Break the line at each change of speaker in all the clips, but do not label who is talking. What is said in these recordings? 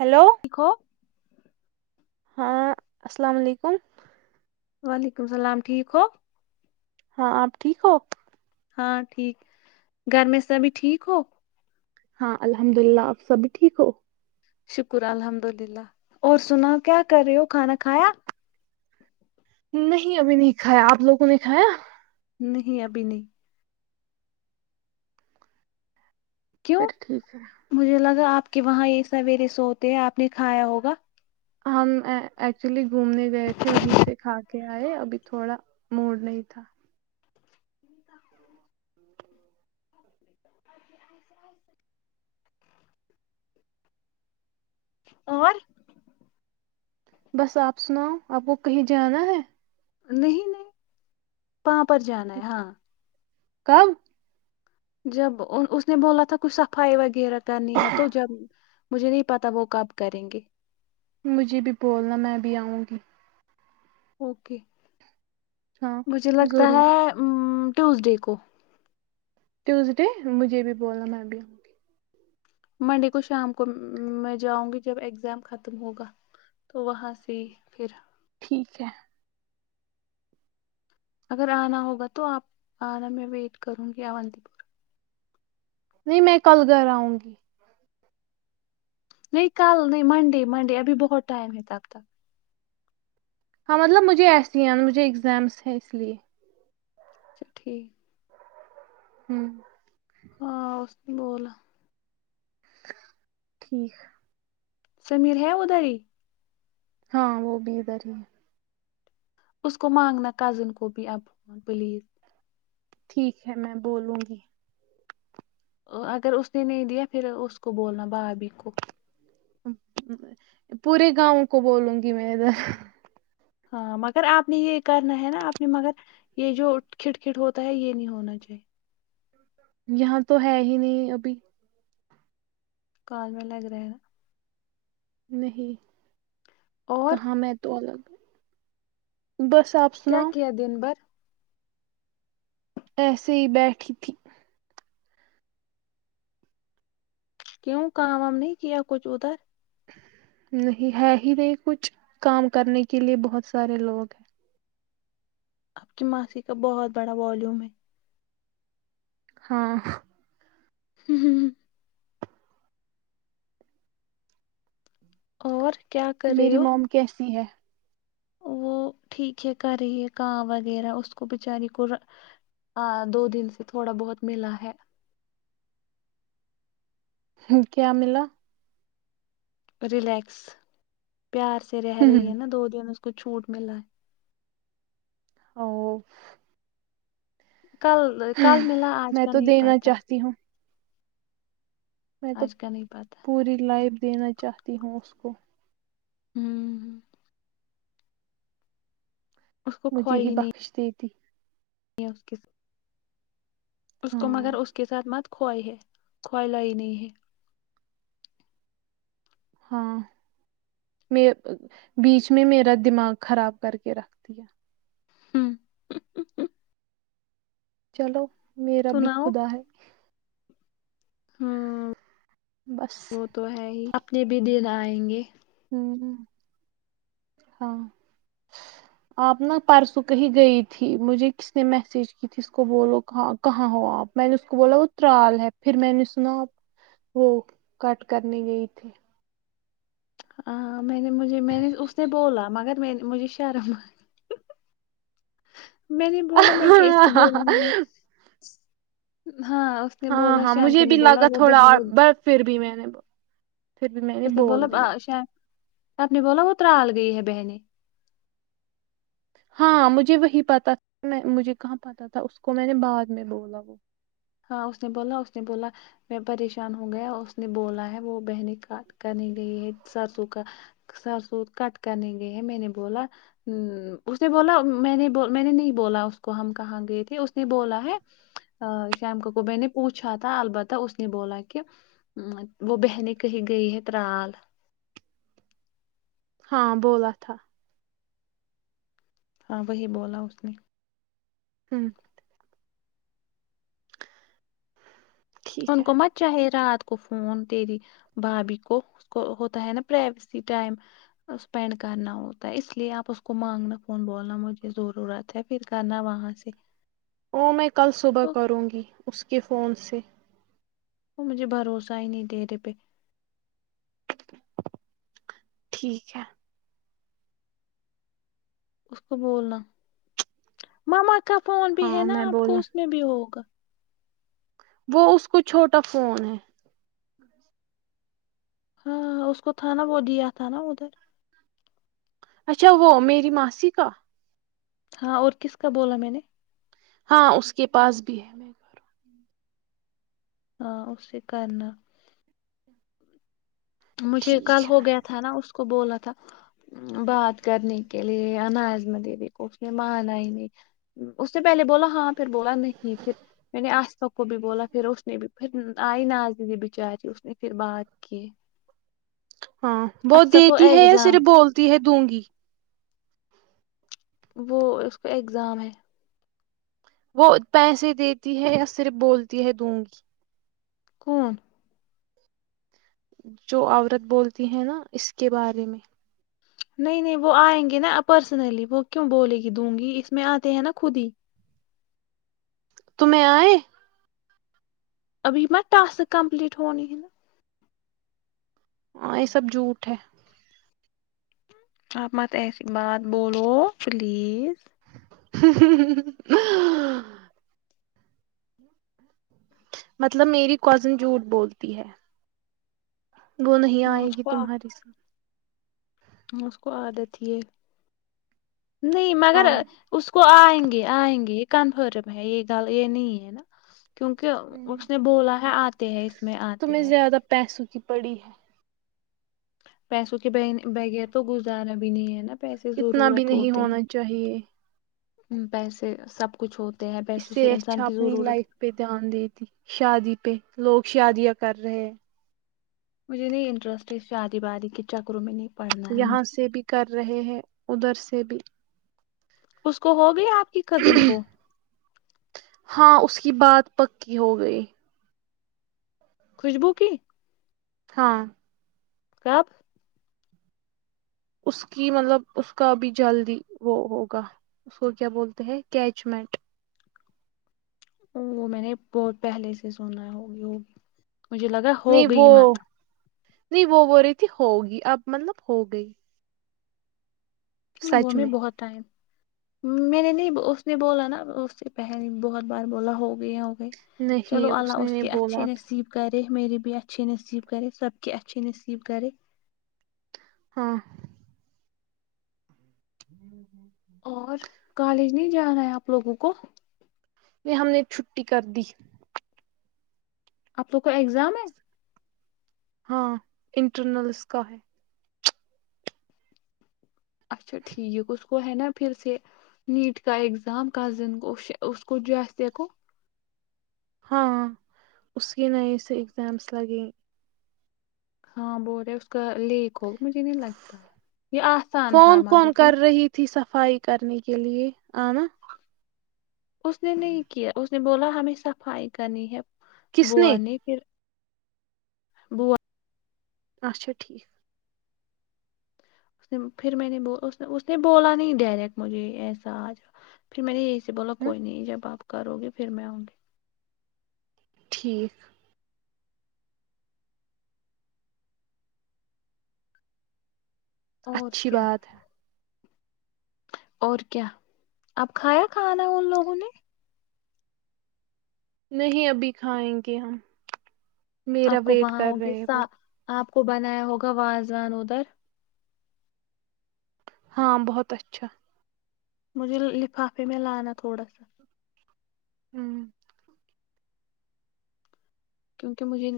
hello
ٹھیک ہو
ہاں السلام علیکم
وعلیکم السلام ٹھیک ہو
ہاں آپ ٹھیک ہو
ہاں ٹھیک گھر میں سبھی ٹھیک ہو
ہاں الحمد للہ آپ سب ٹھیک ہو
شکر الحمد للہ اور سنا کیا کر رہے ہو کھانا کھایا
نہیں ابھی نہیں کھایا آپ لوگوں نے کھایا
نہیں ابھی نہیں
پھر
کیوں
ٹھیک ہے
مجھے لگا آپ کے وہاں یہ سویرے سوتے ہیں آپ نے کھایا ہوگا
ہم ایکچولی گھومنے گئے تھے وہیں سے کھا کے آئے ابھی تھوڑا موڈ نہیں تھا
اور
بس آپ سناؤ آپ کو کہیں جانا ہے
نہیں نہیں وہاں پر جانا ہے ہاں
کب
جب اس نے بولا تھا کچھ صفائی وغیرہ کا نی ہے تو جب مجھے نہیں پتا وہ کب کریں گے
مجھے بھی بولنا میں بھی آؤں گی
اوکے
ہاں
مجھے لگتا ہے
ضرور
ا ٹیوزڈے کو
ٹیوزڈے مجھے بھی بولنا میں بھی ہوں گی
منڈے کو شام کو میں جاؤں گی جب اگزام ختم ہوگا تو وہاں سے ہی پھر
ٹھیک ہے
اگر آنا ہوگا تو آپ آنا میں ویٹ کروں گی آتی پور
نہیں میں کل گھر آؤں گی
نہیں کل نہیں منڈے منڈے ابھی بہت ٹائم ہےتا اب تک
ہاں مطلب مجھے ایسیے ہیں نا مجھے اگزامس ہے اس لیے
اچھا ٹھیک
ہوں
ہاں اس تو بول
ٹھیک
سمیر ہے اداری
ہاں وہ بھی ادھر ہی ہے
اس کو مانگنا کزن کو بھی اب فون پلیز
ٹھیک ہے میں بولوں گی
اگر اس نے نہیں دیا پھر اس کو بولنا بھابھی کو
پورے گاؤں کو بولوں گی میں ادھر
ہاں مگر آپ نے یہ کرنا ہے نا آپ نے مگر یہ جو کھٹ کٹ ہوتا ہے یہ نہیں ہونا چاہیے
یہاں تو ہے ہی نہیں ابھی
کال میں لگ رہےا
نہیں
اور
کہاں میں تو الگ بس آپ
کیا
سناؤ
کیا دن بھر
ایسے ہی بیٹھی تھی
کیوں کام وام نہیں کیا کچھ ادھر
نہیں ہے ہی نہیں کچھ کام کرنے کے لیے بہت سارے لوگ ہیں
اب کی ماسیی کا بہت بڑا والیوم ہے
ہاں
ہ ہ ہ اور کیا کر رہے
میری
ہو
موم کیسی ہے
وہ ٹھیک ہے کر رہی ہے کااں وغیرہ اس کو بچاری کو دو دن سے تھوڑا بہت ملا ہے
کیا ملا
رلیکس پیار سے رہی ہے نا دو دن کو چھوٹ ملا ہے
اور
کل کل ملا آج
میں
کا
تو
نہیں
دینا
پتا
چاہتی ہوں میں تو
کا نہیں پاتا
پوری لائف دینا چاہتی ہوں اس کو
ہوں ہ
مجھے ہی بخشتی [inaudible]
یا اس کے ساتھ اس کو
ہاں
مگر اس کے ساتھ مت کوائے ہے کوائے لائی نہیں ہے
ہاں میں بیچ میں میرا دماغ خراب کر کے رکھتی ہے
ہوں
چلو میرا بھی خدا ہے
ہاں
بس
وہ تو ہے ہی اپنے بھی دن آئیں گے
ہ ہاں آپ نا پرسوں کہ ہی گئی تھی مجھے کس نے میسج کی تھی اس کو بولو کہاں کہاں ہو آپ میں نے اس کو بولا وہ ترال ہے پھر میں نے سنا آپ وہ کٹ کرنے گئی تھی
ہاں میں نے مجھے میں نے اس نے بولا مگر مجھے شرم میں نے بولا میں کہ اس کو بولوں گی ہاں اس نے
ہاں
بولا
ہاں
شام
مجھے
کا نے
بھی
بولا
لگا
وہ
تھوڑا
بہن
اور ب پھر بھی میں نے پھر بھی میں نے
اس بولا
بول دیا
آ، شام آپ نے بولا وہترال گئی ہے بہنی
ہاں مجھے وہی پتا تھا میں مجھے کہاں پتہ تھا اس کو میں نے بعد میں بولا وہ
ہاں اس نے بولا اس نے بولا میں پریشان ہو گیا اس نے بولا ہے وہ بہنیں کاٹ کرنے گئی ہے سرسوں کا سرسوں کٹ کرنے گئی ہے میں نے بولا اس نے بولا میں نے میں نے نہیں بولا اس کو ہم کہاں گئے تھے اس نے بولا ہے شم کا کو میں نے پوچھا تھا البتہ اس نے بولا کہ وہ بہنیں کہی گئی ہے ترال
ہاں بولا تھا
ہاں وہی بولا اس نے
ہوں ٹھیک
ان
ہے
کو مت چاہیے رات اس کو فون تری بھابھی کو اس کو ہوتا ہے نا پرائیویسی ٹائم اسپینڈ کرنا ہوتا ہے اس لیے آپ اس کو مانگنا فون بولنا مجھے ضرورت ہے پھر کرنا وہاں سے
او میں کل صبح
وہ
کروں گی اس کے فون سے
وہ مجھے بھروسہ ہی نہیں دےیرے پہ
ٹھیک ہے
اس کو بولنا ماما کا فون بھی ہے
ہاں
نا
میں
آپ کو
بولوں
اس میں بھی ہوگا
وہ اس کو چھوٹا فون ہے
ہاں اس کو تھا نا وہ دیا تھا نا ادھر
اچھا وہ میری ماسی کا
ہاں اور کس کا بولا میں نے
ہاں اس کے پاس بھی ہے میں گ ہوں
ہاں اسی کرنا مجھے کل
ٹھیک ہے
ہو گیا تھا نا اس اس کو بولا تھا بات کرنے کے لیے یا ناظمہ دیدی کو اس نے مانا ہی نہیں اس نے پہلے بولا ہاں پھر بولا نہیں پھر میں نے آسفا کو بھی بولا پھر اس نے بھی پھر آئی نااز دیدی بچاری اس نے پھر بات کی
ہاں بہت
اکثر کو
دیتی ہے یا صرف
ایگزام تھا
بولتی ہے دوں گی
وہ ا کو اگزام ہے
وہ پیسے دیتی ہے یا صرف بولتی ہے دوں گی
کون
جو عورت بولتی ہیں نا اس کے بارے میں
نہیں نہیں وہ آئیں گے نا پرسنلی وہ کیوں بولے گی دوں گی اس میں آتے ہیں نا خود ہی
تمہیں آئے
ابھی م ٹاسک کمپلیٹ ہونی ہے نا
ہ یہ سب جھوٹ ہے
آپ مت ایسی بات بولو پلیز
[inaudible] مطلب میری کزن جھوٹ بولتی ہے وہ نہیں
ہاں
آئے
اس
گی
کو
تمہاری س
اس کو آ دیتی ہے نہیں مگر
ہاں
اس کو وہ آئیں گے آئیں گے یہ کنفرم ہے یہ گ یہ نہیں ہے نا کیونکہ اس نے بولا ہے آتے ہے اس میں آتے
تمہیں
ہیں
زیادہ پیسوں کی پڑی ہے
پیسوں کے بغیر تو گزارا بھی نہیں ہے نا پیسے
اتنا بھی نہیں ہونا چاہیے
ہ پیسے سے سب کچھ ہوتے ہیں
اس
پیسوں
سے
انسان
اچھا
کی
اپنی
ضرورت
لائف پہ دھیان دیتی شادی پہ لوگ شادیاں کر رہے
مجھے نہیں انٹرسٹ ہے شادی بادی کے چکروں میں نہیں پڑھنا ہے
یہاں
مجھے
سے بھی کر رہے ہیں ادھر سے چب [inaudible]
اس کو ہو گیا کی کزن کو
ہاں اس کی بات پکی ہو گئی
خوشبو کی
ہاں
کب
اس کی مطلب اس کا بھی جلدی وہ ہوگا اس کو کیا بولتے ہیں انگیغمنٹ
ا وہ میں نے بہت پہلے سے سنا ہوگی ہوگی مجھے لگا ہو
نہیں
گئی مت
وہ نہیں وہ ب رہی تھی ہوگی اب مطلب ہو گئی
ہ وہ میں بہت ٹائم میں نے نہیں اس نے بولا نا اس سے پہلے بہت بار بولا ہو گیا
نہیں
چلو اللہ
نے
اس
نہیں
کے اچھے
بولا
نصیب کر میرے بھی اچھیے نصیب کرے سب کے اچھھی نصیب کرے
ہاں ہی ہ
اور کالج نہیں جان ہے آپ لوگوں کو
ہم نے چھٹی کر دی
اب تو کوئی اگزام ہے
ہاں انٹرنل اس کا ہے
اچھا ٹھیک اس کو ہے نا پھر سے نیٹ کا اگزام کزن کو اس کو جسے کو
ہاں اس کی نئے سے ایگزامس لگیں
ہاں بول رہے اس کا لیپ و مجھے نہیں لگتا یہ آسان تھا
فون کون
مگر یہ
کر رہی تھی صفائی کرنے کے لیے آ ن
اس نے نہیں کیا اس نے بولا ہمیں صفائی کرنی ہے
کس نے
بوونی پھر بو [inaudible]
اچھا ٹھیک
اس پھر میں نے اس نے بولا نہیں ڈائریکٹ مجھے ایسا آج پھر میں نے یہ جی بولو
ہ
کوئی نہیں جب بپ کو کرو گے پھر میں آؤں گی
ٹھیک
اور
اچھی
کیا
بات ہے
اور کیا اب کھایا کھانا ان لوگوں نے
نہیں ابھی کھائیں گے ہم میرا
آپ کو
ویٹ
وہاں
کر
ہوگے
رہے وہ
سا آپ کو بنایا ہوگا وازوان ادھر
ہاں بہت اچھا
مجھے لفافے میں لانا تھوڑا سا
ہوں
کیونکہ مجھے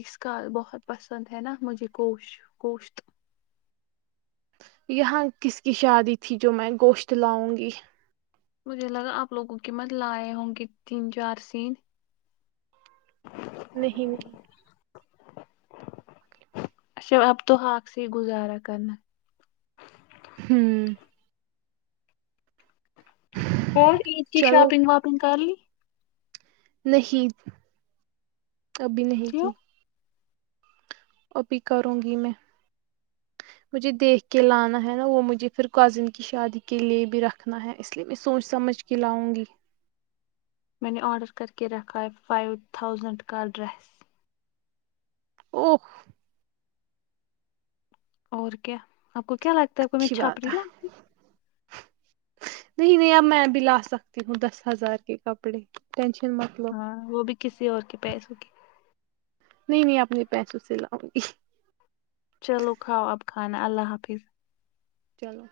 اس کا بہت پسند ہے نا مجھے کووشت گوشت
یہاں کس کی شادی تھی جو میں گوشت لاؤں گی
مجھے لگا آپ لوگوں کے مت لائے ہوں گے تین چار سین
نہیں نہیں
اچھا اب تو حاک سے ہی گزارا کرنا
ہوں
اور عید کی
چلو
شاپنگ واپنگ کر لی
نہیںی کبھی نہیں
کیوں
کی ابھی کروں گی میں مجھے دیکھ کے لانا ہے نا وہ مجھے پھر کزن کی شادی کے لیے بھی رکھنا ہے اس لیے میں سوچ سمجھ کے لاؤں گی
میں نے آرڈر کر کے رکھا ہے فائیو تھاؤزنڈ کا ڈریس
او
اور کیا آپ کو کیا لگتا ہے آپ کو م
اچھی
چھاپڑی
بات ہے
لگتی
نہیں نہیں اب میں بھی لا سکتی ہوں دس ہزار کے کپڑے ٹینشن مت لو
ہاں وہ بھی کسی اور کے پیسوں کی
نہیں نہیں اپنے پیسوں سے لاؤں گی
چلو کھاؤ اب خھانا اللہ حافظ
چلو